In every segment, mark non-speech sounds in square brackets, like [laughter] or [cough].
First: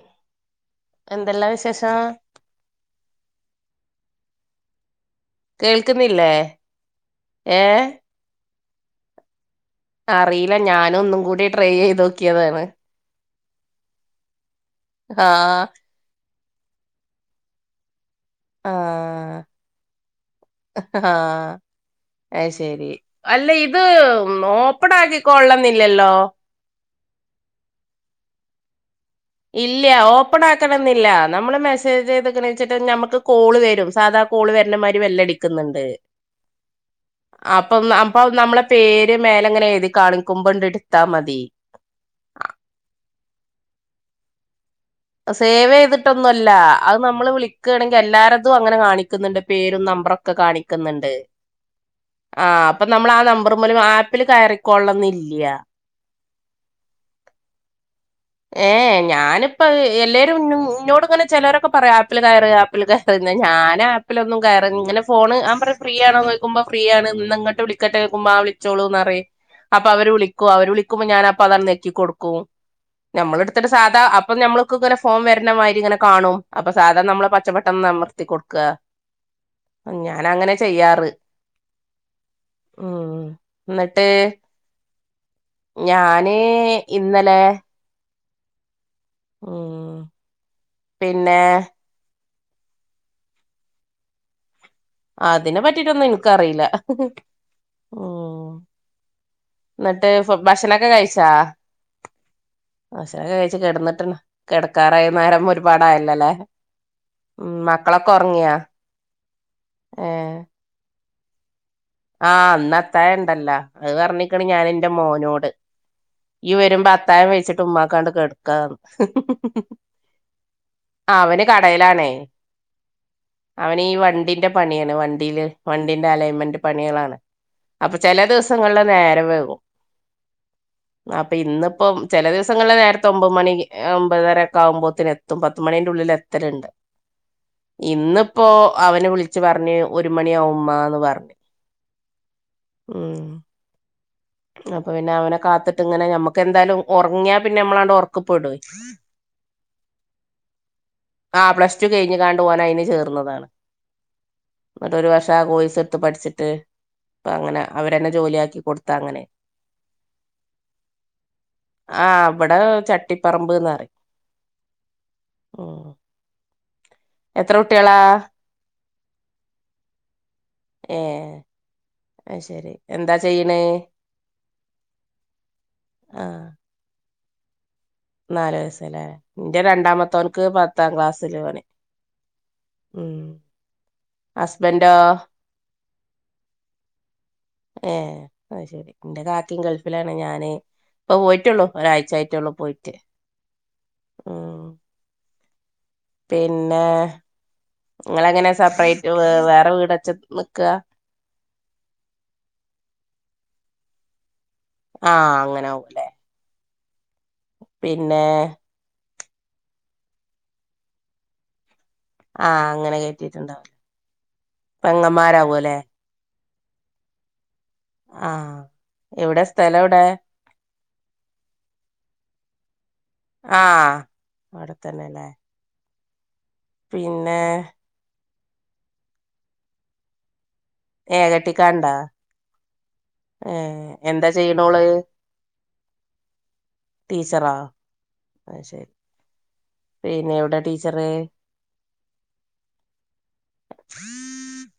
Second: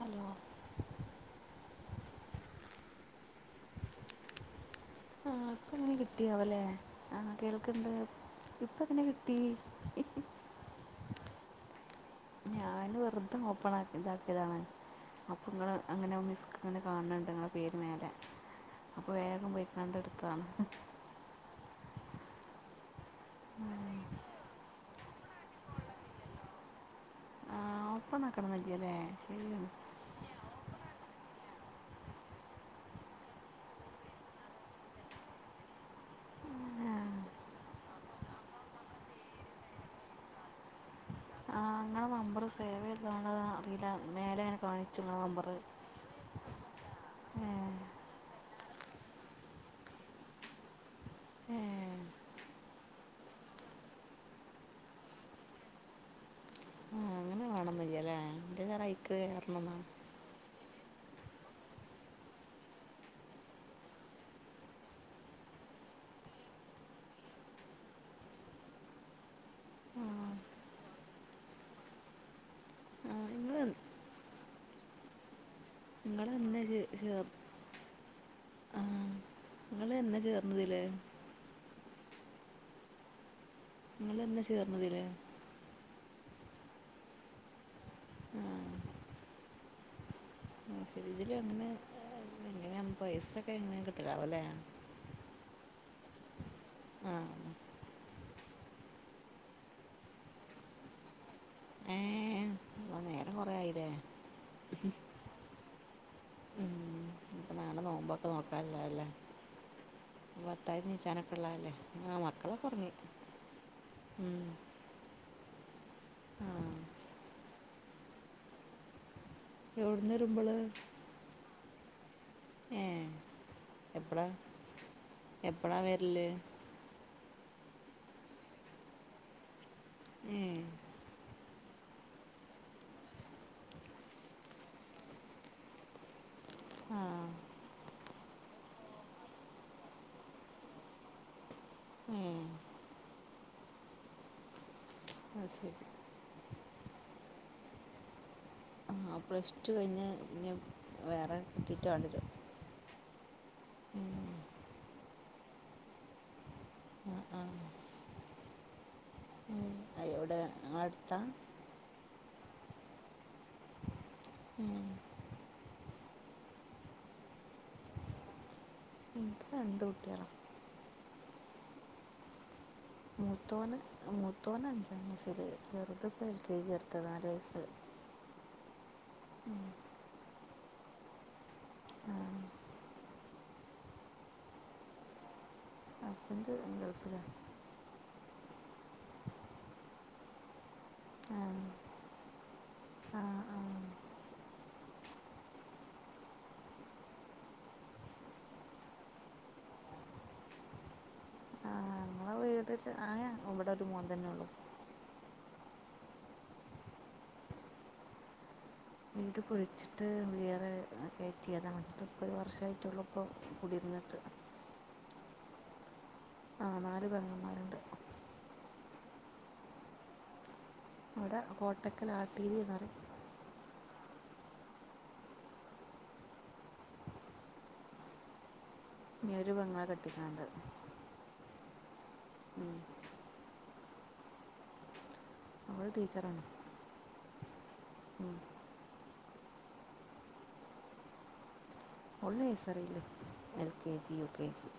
Hello [inaudible] എന്തെല്ലാം വിശേഷം ആ ഇപ്പ എങ്ങനെ കേൾക്കുന്നില്ലേ കിട്ടിയാവല്ലേ ആ ഏ കേൾക്കണ്ട് ഇപ്പ എങ്ങനെ കിട്ടി അറിയില്ല ഞാന ഒന്നും കൂടി ട്രൈ ചെയ്ത് നോക്കിയതാണ് വ്രദ്ധം ഓപ്പൺ ആി ഇതാക്കിയതാണ് അപ്പം ആഹ് നിങ്ങൾ അങ്ങനെ മിസ് അങ്ങനെ കാണുന്നുണ്ട് നിങ്ങളുടെ പേര് മലെമതി ആ ആ അ ശരി അല്ല ഇത് ഓപ്പൺ ആാക്കി കൊള്ളുന്നില്ലല്ലോ ഇപ്പം നടക്കണുന്നില്ലേ അല്ലേ ഇല്ല ഓപ്പൺ ആക്കണ എന്നില്ല നമ്മള് മെസ്സേജ് ചെയ്തക്ക വെച്ചിട്ട് നഞമ്മക്ക് കോള് വരും സാധാ കോള് വരണ്ടമാര് വെല്ലം അടിക്കുന്നുണ്ട് [inaudible] അപ്പൊ അപ്പൊ നമ്മളെ പേര് മേലെങ്ങനെ എഴുതി കാണിക്കുമ്പോണ്ട് എടുത്താ മതി ആ നിങ്ങളെ മേലങ്ങനെണിച്ചു സേവ ചെയ്തിട്ടൊന്നും അല്ല അത് നമ്മള് ഏ വിളിക്കയാണെങ്കിൽ എല്ലാരുംതും അങ്ങനെ കാണിക്കുന്നുണ്ട് പേരും നമ്പറൊക്കെ കാണിക്കുന്നുണ്ട് ഏ ആ അപ്പൊ നമ്മൾ ആ നമ്പർ മൂലം ആപ്പിൽ കയറിക്കൊള്ളന്നല്ലയ ആ അങ്ങനെ വേണമെന്നില്ലല്ലേ എൻ്റെ ഏ കറ അയക്ക് ഞാനിപ്പ കയറണമെന്നാണ് എല്ലാവരും ഇോട് ഇങ്ങനെ ചിലരൊക്കെ പറയാ ആപ്പിള് കയറ് ആപ്പിള് കയ പി ഞാൻ ആപ്പിലൊന്ന കയറ ഇങ്ങെ ഫോൺ പറ ഫ്രീ ആണോക്കുമ്പോ ഫ്രീ ആണ് ഇന്ന്ങ്ങോട്ട് വിളിക്കട്ടെ വക്കുമ്പോ ്മാ വിളിച്ചോളൂന്ന് അപ്പൊ അവര് വിളിക്കുവ അവര് വിളിക്കുമ്പോ ഞാനൻ അൊ അത നക്കി കൊടുക്കും നിങ്ങൾ നമ്മളെടുത്തിട്ട് സാധാ അപ്പൊ നമ്മക്ക ഇങ്ങെ ഫോ വരണമായി ഇങ്ങനെ നിങ്ങൾ കാണും എന്നെ അപ്പൊ സാധാരണ ചേർ നമ്മള് പച്ച പെട്ടെന്ന് ന വർത്തി കൊടുക്കുക ആ നിങ്ങൾ എന്നാ ഞാന അങ്ങനെ ചേർന്നതിൽ ചെയ്യാറ് ഉ എന്നിട്ട് നിങ്ങൾ എന്നാ ചേർന്നതിൽ ഞാൻ അന്നെ ഇന്നലെ ആ ഉം പിന്നെ എങ്ങനെയ പൈസൊക്കെ എങ്ങനെയെ കിട്ടലാവലേ അതിനെ പറ്റിട്ടൊന്നും എനക്ക്റിയില്ല ആ ഉ എന്നിട്ട് ഭക്ഷണൊക്കെ കഴിച്ചാ ഏ അപ്പോൾ നേരം മഷരൊക്കെ കുറേ കഴച്ച് ആയില്ലേ കിടന്നിട്ട കിടക്കാറായുന്നേരം ഒരുപാടായില്ലല്ലേ ഉ അപ്പം നാളെ മക്കളൊക്കെ നോമ്പൊക്കെ ഉറങ്ങിയാ നോക്കാമല്ലോ അല്ലേ ഏ പത്തായി നീ ചനക്കൊള്ളാല്ലേ ആഹ് അന്ന അത്തായ ഉണ്ടല്ല അത് ഉം. പറഞ്ഞിക്കണ ഞാൻ എൻറെ മോനോട് ആ ഈ വരുമ്പോ അത്തായം വെച്ചിട്ട് ഉമ്മാക്കാണ്ട് കെടുക്കാന്ന് എവിടന്ന് വരുമ്പോള് അവന് കടയിലാണേ അവനി ഈ എപ്പോഴാ വണ്ടിന്റെ പണിയാണ് വണ്ടിയില് എപ്പോഴാ വണ്ടിന്റെ വരല് അലൈൻമെന്റ് പണികളാണ് അപ്പൊ ചില ദിവസങ്ങള നേര വേകും ഏ അപ്പം ഇന്നിപ്പം ചില ദിവസങ്ങളിൽ നേരത്തെ ഒമ്പത് മണി ഒൻമ്പത്തര ഒക്കെ ആകുമ്പോത്തേന എത്തും പത്തുമണിൻ്റെ ഉള്ളിൽ എത്തലുണ്ട് ആഹ ഇന്നിപ്പോ അവനെ വിളിച്ച് പറഞ്ഞ് ഒരു മണിയാവ്മ്മാ പറഞ്ഞഞ് ഉം ആഹ അപ്പൊ പിന്നെ അവനെ അത് ശരി കാത്തിട്ട് ഇങ്ങനെ നമ്മക്ക്ന്തായാലും ഉറങ്ങിയാ പിന്നെ നമ്മളാണ്ട് ഉറക്ക പോട ആ പ്ലസ് ടു കഴിഞ്ഞ് ഇഞ് വേറെ ആ കി പ്ലസ് ടു തീറ്റാ കഴിഞ്ഞ് വേണ്ടിരുോ കാണ്ട് ഓൻ അയിന് [unintelligible] ചേർന്നതാണ് ഉം ഒരു വർഷം ആ കോഴ്സ് എടുത്ത് പഠിച്ചിട്ട് ആ അപ്പ ആ അങ്ങനെ അവരെന്നെ ജോലിയാക്കി കൊടുത്ത് അങ്ങനെ അടുത്ത ആ അവിടെ ചട്ടിപ്പറമ്പ്ന്ന്പറയും ഉം എത്ര കുട്ടികളാ എനിക്ക് രണ്ട് കൂട്ടികള ഏ അത് ശരി എന്താ ചെയ്യണേ മുത്തോന് മുത്തോന് അഞ്ചാം ക്ലാസ്സില് ചെറുത് ഇപ്പ എൽ ആഹ് കെ ജി ചേർത്ത് നാല് വയസ്സ് നാലല് വയസല്ലേ നിന്റെ രണ്ടാമത്തവനക്ക് പത്താം ക്ലാസ്സിൽ പഠിക്കാണ് ആഹ ഉം ഹസ്ബൻഡോ ഹസ്ബൻഡ് ഗൾഫിലാണ് ഏ അ ശരി എന്റെ കാക്കയങ്കൾ ഇല്ലാണ് ഞാന് ഇപ്പൊ ആ പോയിട്ടുള്ളു ഒരാഴ്ച ആായിട്ടുള്ളൂ പോയിട്ട് ആ ആ ഉം പിന്നെ നിങ്ങളെങ്ങനെ സെപ്പറേറ്റ് വേറെ വീട്ച്ച നിക്കുക വീട്ടട്ട് ആയാ ഇവിടെ ഒരു മൂൻ തന്നെ ഉള്ളൂ ആഹ അങ്ങനെ ആവല്ലേ പിന്നെ വീട് കുഴിച്ചിട്ട് വേറെ കയറ്റിയതാ മ ആഹ അങ്ങനെ കയറ്റിട്ടുണ്ടാവല പെങ്ങമാരാവുല്ലെ ആ നാല് പെങ്ങന്മാരുണ്ട് ആഹ എവിടെ സ്ഥലം ഇവിടൊ നവിടെ കോട്ടക്കൻ ആട്ടീരി എന്നന്ന് പറയും ആഹ അവിടെത്തന്നെല്ലേ പിന്നെ ഞ ഒരു വെങ്ങ കെട്ടിട്ടണ്ട് [unintelligible] ഏകട്ടിക്കാണ്ടാ ഏ എന്താ ചെയ്യണോള് അവൾ ടീച്ചറാണ് ടീച്ചറ ഉം. ശരി പിന്നെ എവിടെ ടീച്ചറ് ഉള്ള സറില്ല L K G U K G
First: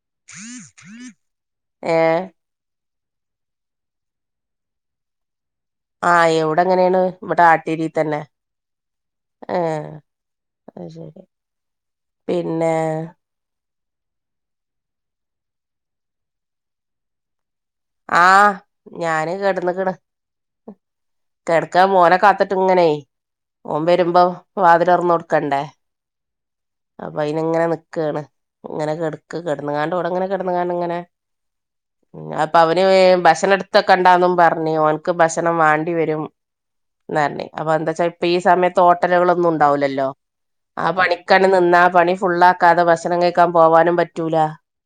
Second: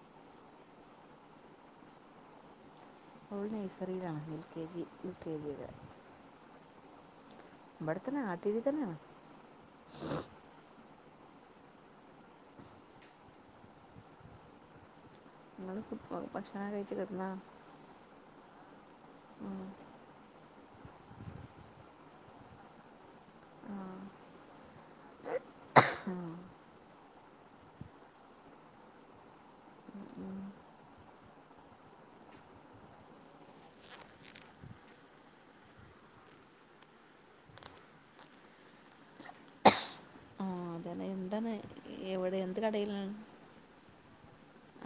[unintelligible] ഒരു നഴ്സറിയിലാണ് L K G U K ജികൾ ആ എവിടെ എങ്ങനെയാണ് മട്ടാട്ടീരി ഇവിടെ തന്നെ ആട്ടീരി തന്നെയാണ് ആഹ അ പിന്നെ നിങ്ങള് ഭക്ഷണം കഴിച്ച കിടന്നാ ആ ഞാന് ആ കെടന്ന കിണ് കിടക്ക മോനെ കാത്തിട്ട് ഇങ്ങനെ ഓൻ വരുമ്പോ വാതില ഇറന്ന് കൊടുക്കണ്ടേ അപ്പൊ അയിനി എങ്ങനെ നക്കയാണ് ഇങ്ങനെ കിടക്ക് കിടന്ന കാണ്ടോടെ ഇങ്ങനെ കിടന്ന കാ ഇങ്ങനെ അപ്പൊ അവന് ഭക്ഷണം എടുത്തൊക്കെ ഉണ്ടാന്നും പറഞ്ഞഞ് അവനക്ക് ഭക്ഷണം വാണ്ടി വരും എന്നെ അപ്പൊ എന്താ വച്ചാ ഇപ്പൊ ഈ സമയത്ത് ഹോട്ടലുകളൾൊന്നും ഉണ്ടാവലല്ലോ ആ അതന്നെ പണിക്കണെ എന്താണ് നിന്നാ പണി എവിടെ ഫുുള്ള എന്ത് ആാക്കാതെ കടയിലാണ് ഭക്ഷണം കേൾക്കാൻ പോവാനും പറ്റൂല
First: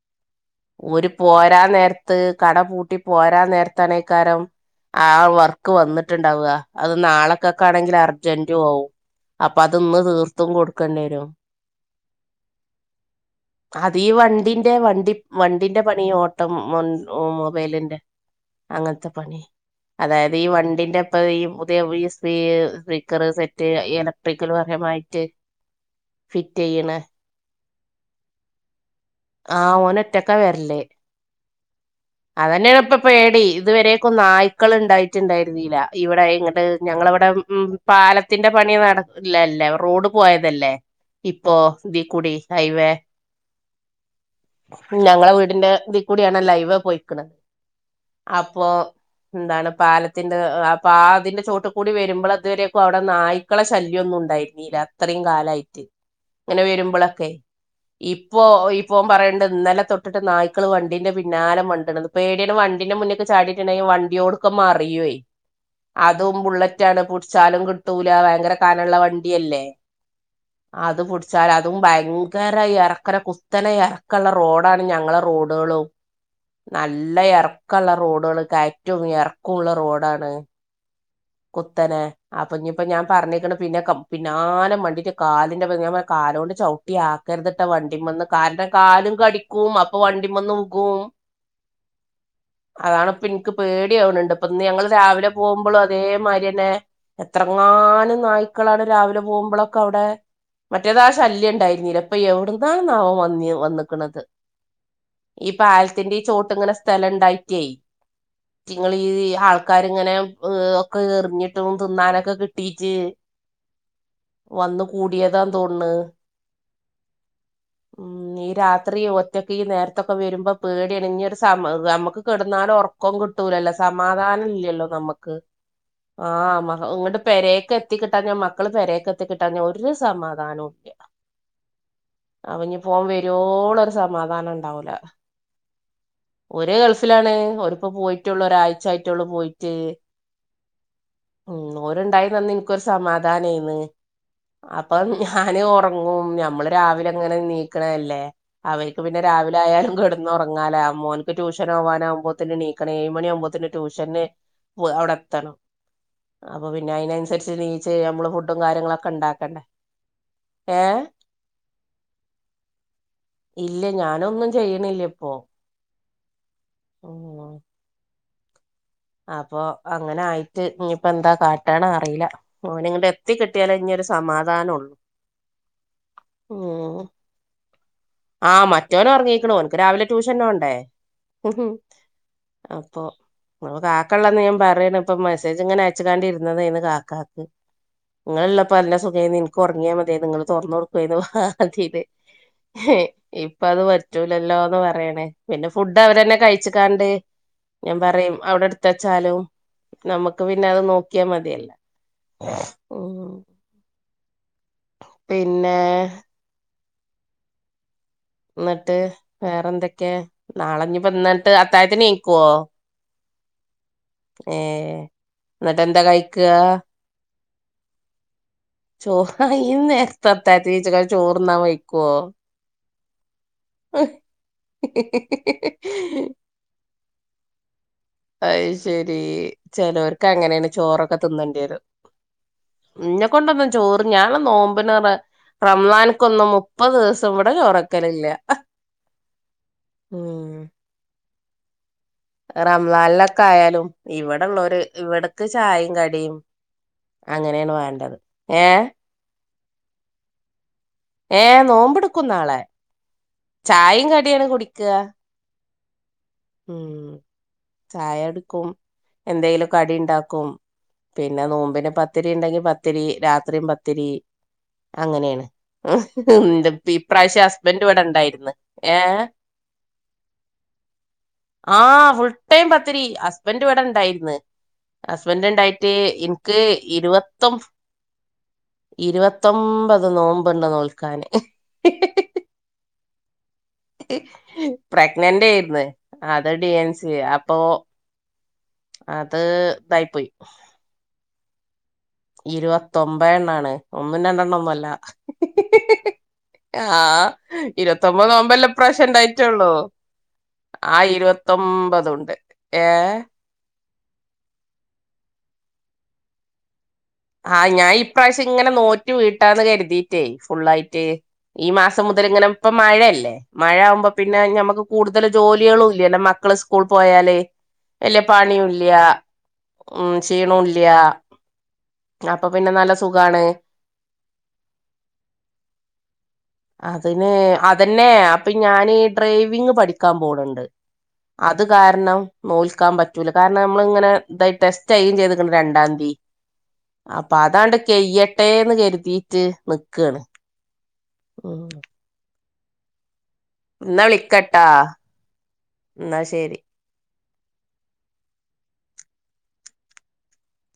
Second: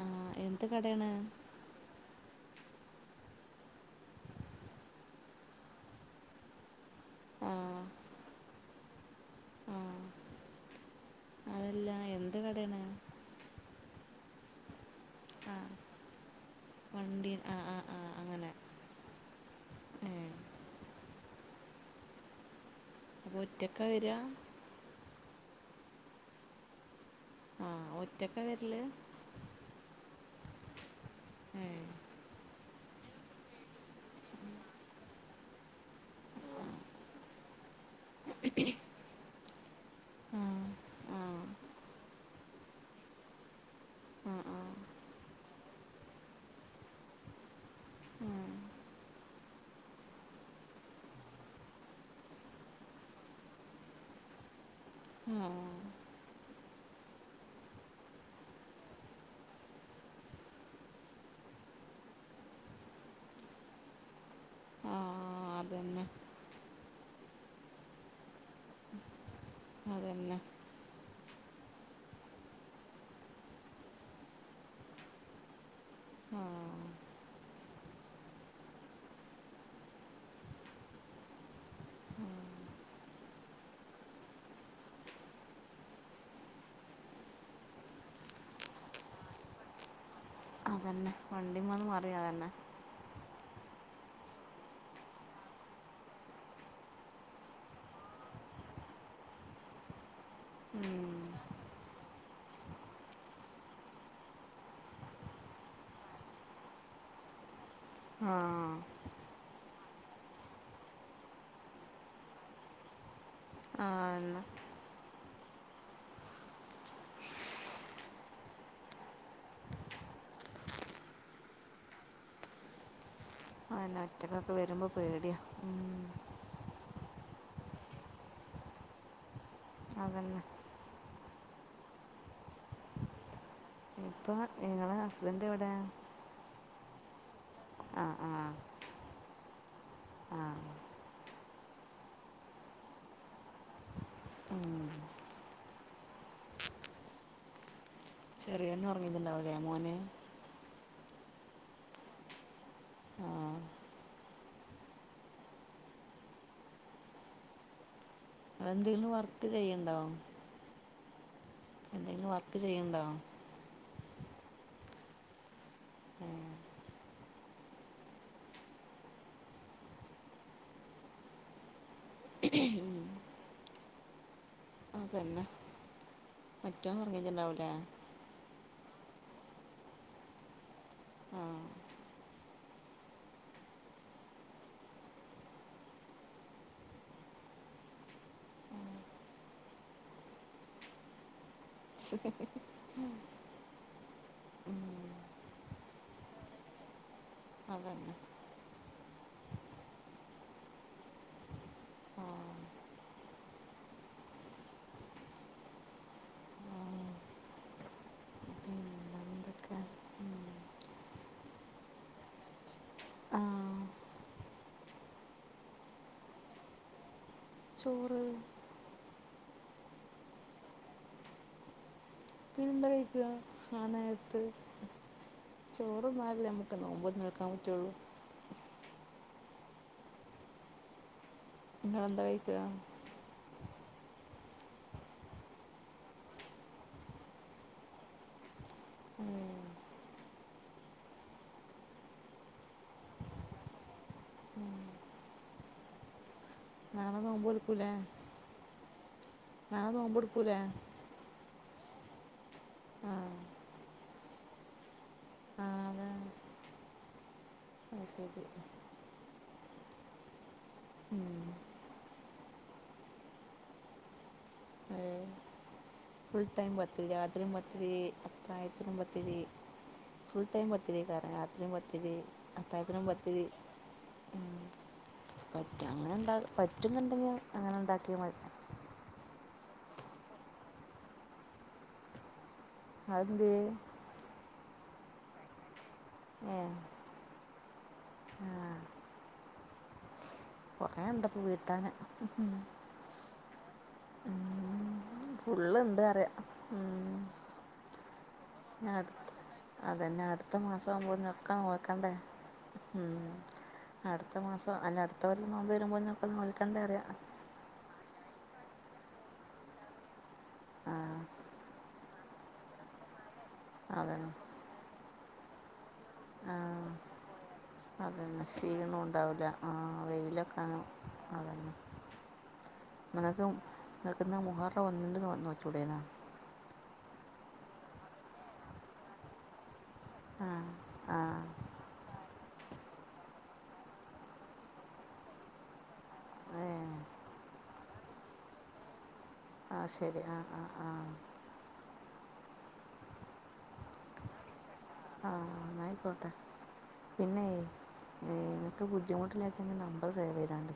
ആ എന്ത് ഊര് കടയാണ് പോരാ നേരത്ത് കട പൂട്ടി പോരാ നേരത്തണേക്കാരം ആ വർക്ക് വന്നിട്ടുണ്ടാവുക അത് ആ നാളെക്കൊക്ക ആണെങ്കിൽ അർജന്റും ആകവും അപ്പൊ ആ അതൊന്ന് തീർത്തും കൊടുക്കേണ്ടി വരും അതല്ല എന്ത് കടയാണ് അത ഈ വണ്ടിന്റെ വണ്ടി ആ വണ്ടിന്റെ പണി ഓട്ടം ഓ വണ്ടി ആ ആ മൊബൈലിന്റെ ആ അങ്ങനെ അങ്ങനത്തെ പണി ഏ അതായത് ഈ വണ്ടിന്റെപ്പ ഈ പുതിയ ഈീ ചക്കറ് അപ്പോൾ സെറ്റ് ഒറ്റക്ക വരിക ഇലക്ട്രിക്കൽ വയമായിട്ട് ഫിറ്റ് ചെയ്യണ് ഒറ്റക്കെ വരില് ആ് ഓന എത്തക്ക വരല്ലേ ഏ അതന്നെയ ഇപ്പൊ പേടി ഇതുവരെെയൊക്ക നായ്ക്കൾ ഇണ്ടായിട്ടുണ്ടായിരുന്നില്ല ഇവിടെ ഇങ്ങട്ട് ഞങ്ങളവിടെ ഉ പാലത്തിന്റെ പണി നടല്ലേ റോഡ് ആ പോയതല്ലേ ആ ഇപ്പോൊ ഇീ കുൂടി ഹൈവേ ആ ആ ആ ഞങ്ങള വീടിന്റെ ഇതി കൂടിയാണ് ലൈവ് പോയിക്കണുന്നത് അപ്പൊ എന്താണ് പാലത്തിന്റെ പതിന്റെ ചോട്ട കൂടി വരുമ്പോൾ അതുവരെയൊക്കും അവിടെ നായ്ക്കളെ ശല്യമൊന്നും ണ്ടായിുന്നീ അത്രയും കാലായിട്ട് അങ്ങനെ വരുമ്പോഴൊക്കെ ഇപ്പോൊ ഇപ്പൊ പറയണ്ട ഇന്നലെ തൊട്ടിട്ട് നായ്ക്കള് വണ്ടീന്റെ പിന്നാലെ വണ്ടി പേടിയാണ് വണ്ടിന്റെ മുന്നേക്കെ ചാടിീട്ടുണ്ടെങ്ക വണ്ടിയോടൊക്കെ ആ മറിയേ അതന്നെ അതും ബുള്ളറ്റ ആണ് പടിച്ചാലും കിട്ടൂല ഭയങ്കര കാനുള്ള വണ്ടിയല്ലേ അതന്നെ അത് പടിച്ച വച്ചാൽ അതും ഭയങ്കര ഇറക്കന കുത്തന ഇറക്കുള്ള റോഡാണ് ഞങ്ങളെ റോഡുകളും ആഹ നല്ല ഇറക്കമുള്ള റോഡുകൾ കയറ്റവും ഇറക്കമുള്ള റോഡാണ് കുത്തനെ ആ ആപ്പൊഞ്ഞിപ്പോൊ ഞാൻ പറഞ്ഞിക്ക പിന്നെ പിന്നാലും വണ്ടിട്ട കാലിന്റെ ഞാൻ ആണ്ട് ചവിട്ടി ആക്കരുതിട്ട വണ്ടി വന്ന് കാരണം കാലും കടിക്കും അപ്പൊ വണ്ടി അതന്നെ വണ്ടിമന്ന് മാറിയ അതന്നെ അതാണ് ഇപ്പ എനിക്ക് പേടിയാവണണ്ട് ഇ ഞങ്ങൾ രാവിലെ പോകുമ്പോ അതേ മരയനെ എത്രങ്ങാലും നായ്ക്കളാണ് രാവിലെ പോകുമ്പോളൊക്കെ അവിടെ മറ്റേതാശ ഉം അല്ലയ ഉണ്ടായിരുന്നീല്ലപ്പൊ എവിടുന്നാണ് നാവം വന്നി വന്നക്കണുന്നത് ഈ പാലത്തിന്റെ ഈ ചോട്ട് ഇങ്ങനെ സ്ഥലം ഉണ്ടായിട്ടായി ആ നിങ്ങീ ആൾക്കാരിങ്ങനെ ഒക്കെ എറിഞ്ഞിട്ടും തിന്നാനൊക്കെ കിട്ടീട്ട് ആ അതന്നെ വന്ന് കൂടിയതാന്ന് തോന്ന്ണ് ഉം ഈ രാത്രി ഒറ്റക്ക് ഈ നേരത്തൊക്കെ വരുമ്പോ പേടിയാണ് ഇനി ഒരു സമ നമ്മുക്ക് കിടന്നാലോ ഉറക്കം കിട്ടൂലല്ല അതന്നെ സമാധാനം ഒറ്റക്കൊക്കെ ഇല്ലല്ലോ വരുമ്പോ നമമ ക്ക് പേടിയാ ഉം ആ മ ഇങ്ങട്ട് പെരേക്ക് എത്തിക്കിട്ടാഞ്ഞാ മക്കള് പെരേക്കെത്തിക്കിട്ട ട്ട ഞ്ഞിട്ട് ഒരു അതന്നെ സമാധാനവും ഇല്ല അവനിപ്പോ ഓൻ വരൊള ഇപ്പൊ ങ്ങളെ ഹസ്ബൻഡ് എവിടെയാ ഓര് ഗൾഫിലാണ് ഓര് ഇപ്പ പോയിട്ടുള്ളൂ ഒരാഴ്ച ആയിട്ടുള്ളൂ പോയിട്ട് ആ ഉം ഓരുണ്ടായി ന്നന്ന് എനിക്കൊരു സമാധാനായിന്ന് ഉം അപ്പൊ ഞാന് ഉറങ്ങും ഞമ്മള് രാവിലെ അങ്ങനെ നീക്കണല്ലേ ചെറിയോന് അവർക്ക് പിന്നെ ഉറങ്ങിയിട്ടുണ്ടാവൂലേ രാവിലെ ആയാലും മോന് കിടന്ന് ഉറങ്ങാല മോനിക്ക് ട്യൂഷൻ ആവാനാകുമ്പോ തന്നെ എണീക്കണെ ഏഴ്‌ ആ മണി ആകുമ്പോത്തന്നെ ട്യഷന് അവിടെ അപ്പ പിന്നെ അതിനനുസരിച്ചെണീച്ച് ഞമ്മള് ഫുഡ് ഫുഡും കാര്യങ്ങളൊക്കെ അതെന്തെങ്കിലും വർക്ക് ഉണ്ടാക്കണ്ടേ ചെയ്യണ്ടോ ഏ എന്തെങ്കിലും വർക്ക് ചെയ്യന്നുണ്ടോ ഇല്ല ഞാനൊന്നും ചെയ്യണില്ല ഇപ്പോ ഏ ആണോ അപ്പൊ അങ്ങനെ ആയിട്ട് ഇനിയിപ്പോ എന്താ കാട്ടണ അറിയില്ല ഓന് ഇങ്ങട്ട് എത്തി കിട്ട് ട്ടിയാലെ ഇഞ്ഞൊരു സമാധാനം ഉള്ളു അതന്നെ [inaudible] ആ മറ്റെവൻ ഉറങ്ങീക്കണു എനിക്ക് രാവിലെ ട്യൂഷനോണ്ടേ ആ [unintelligible] കാക്കള്ളന്ന് ഞാൻ പറയണ് ഇപ്പം മെസ്സേജ് ഇങ്ങനെ അയച്ചക്കാണ്ടിര്ന്നത്ണ് കാക്കാക്ക് നിങ്ങള്ള്ളപ്പോ എന്നാ സുഖവായിനി നിക്ക് ഒറങ്ങിയാ മതിയാരുന്നു നിങ്ങള് തൊറന്ന് കൊടുക്കുവാരുന്നു ഇപ്പ അത് പറ്റൂലല്ലോന്ന് ഉം, പറയണേ പിന്നെ ഫുഡ് അവരന്നെ കഴിച്ചിക്കാണ്ട് ഞാൻ അതന്നെ പറയും അവിടെ എടുത്തച്ചാലും നമ്മക്ക് പിന്നെ അത് നോക്കിയാൽ മതിയല്ല ആ ഉം പിന്നെ ആ, എന്നിട്ട് വേറെ പിന്നെന്തൊക്കെ എന്തൊക്കെയ ഉം. നാളഞ്ഞപ്പോ എന്നിട്ട് അത്തായത്തി നീക്കുവോ ആഹ് ഏ ന്നിട്ട് എന്താ കഴിക്ക ചോറ് ചോറാ യിന്ന് നേരത്തെ [unintelligible] പിന്നെന്താ കഴിക്കുക ആ നേരത്ത് ചോറ് തിന്നാലല്ലേ നമ്മുക്ക് നോമ്പ നിൽക്കാൻ പറ്റുള്ളൂ അയ് ശെരി ചെലോര്ക്ക് അങ്ങനെയാണ് ചോറൊക്കെ ത്തിന്നണ്ടി വരും നിങ്ങളെന്താ കഴിക്കുക ൻന്നെ കൊണ്ടൊന്നും ചോറ് ഞാന നോമ്പിനേറെ റംദാനിക്കൊന്നും മുപ്പത് ദിവസം ഇവടെ ചോറക്കലില്ല ഉം. ഉം റംദാലിലൊക്കെ ആയാലും ഇവിടുള്ളൊരു ഇവിട്ക്ക് ചായേം കടിം നാളെ നോമ്പ് അങ്ങനെയാണ് എടുക്കൂലേ വേണ്ടത് ഏ [inaudible] ഏ നോമ്പെടുക്കും നാളെ ആ ചായയും കടിയാണ് കുടിക്കുക ആ അതാ ഉം അത് ചായ ശരി എടുക്കും എന്തെലും കടി ഇണ്ടാക്കും ഉം. പിന്നെ നോമ്പിന് പത്തിരി ഇണ്ടെങ്കി പത്തിരി രാത്രീം പത്തിരി ഏ അങ്ങനെയാണ് ഫുൾ ഇപ്രാവശ്യം ഹസ്ബൻന്റ് ഇവിടെ ഇണ്ടായി അത്തായത്തിനും പത്തിരി ഫുൾ ടൈം പത്തിരി [unintelligible] രാത്രിയും ആഹ് പത്തിരി ഫുൾ ടൈം പത്തിരി അത്താഴത്തിനും ഉം ഹസ്ബൻഡ് ഇവിടെ ഉണ്ടായിരുന്നു ഹസ്ബൻഡ് ഉണ്ടായിട്ട് [inaudible] എനിക്ക് പറ്റുന്നുണ്ടെങ്കിൽ ഇരുപത്തൊ അങ്ങനെ ഒണ്ടാക്കിയ മതി ഇരുപത്തൊമ്പത് നോമ്പുണ്ട് നോൽക്കാന് അതെന്ത് പ്രഗ്നന്റ് ആയിന്ന് അത് ഏ ഡി എൻ സി പ്പോ [unintelligible] ആ അത് ഇതായി പോയി കൊറെ എന്തപ്പ വീട്ടാണ് ഇരുപത്തിൊമ്പത് എണ്ണ ആാണ് ഒന്നും രണ്ടെണ്ണം ഒന്നല്ല ഫുള്ളുണ്ട് അറിയാം ആഹ ഉം. ഇ മമ്പത്മ്പല്ല ഇനി അടുത്ത പ്രാവശണ്ടായിറ്റള്ളൂ അതന്നെ അടുത്ത മാസം ആ ആകുമ്പോൾ നോക്കാൻ ഇരുപത്തൊമ്പത് നോക്കണ്ടേ ഉണ്ട് ഏ അടുത്തസം അല്ല അടുത്ത വല്ല നോമ്പ് വരുമ്പോന്നൊക്കെ നോൽക്കണ്ടേ അറിയാം ആഹ് ഞാൻ ഇപ്രാവശ്യം ഇങ്ങനെ നോറ്റി വീട്ടന്ന് കരുതിയിട്ടേ ആ ഫുുള്ളായിട്ട് ഈ മാസം മു ങ്ങനെ ഇപ്പ മഴയല്ലേ മഴ ആകുമ്പോ അതന്നെ പിന്നെ നമക്ക് കൂടുതൽ ജോലികളും ല്ല ആ മക്കള് സ്കൂൾ പോയാലേ അതന്നെ ക്ഷീണം ഉണ്ടാവൂല ആ ഉം ക്ഷീണവും വെയിലൊക്കന്ന് ഇല്ല അതന്നെ അപ്പൊ പിന്നെ നല്ല സുഖാണ് നിനക്ക് നിനക്കുന്ന മുഹറ വന്നിണ്ട് നോച്ചൂടെേന്നാ അതിന് അതന്നെ അപ്പൊ ഞാൻ ഡ്രൈവിങ് പഠിക്ക ൻ ആ പോടണ്ട് ആ അത് കാരണം നോൽക്കാൻ പറ്റൂല കാരണം നമ്മള ഇങ്ങനെ ഇതായി ടെസ്റ്റ് ആും ചെയ്തുക്കണ്ട് രണ്ടാം തീയതി ഏ അപ്പൊ അതാണ്ട് കെയ്യട്ടെന്ന് കരുതി മ ആ നക്കാണ് ശരി ആ ആ ആ ഉ എന്നാ വിളിക്കട്ടാ ആ എന്നാ എന്നായിക്കോട്ടെ ശെരി പിന്നെ നിനിക്ക് ബുദ്ധിമുട്ടില്ലച്ചെിൽ നമ്പർ സേവ് ചെയ്താണ്ട്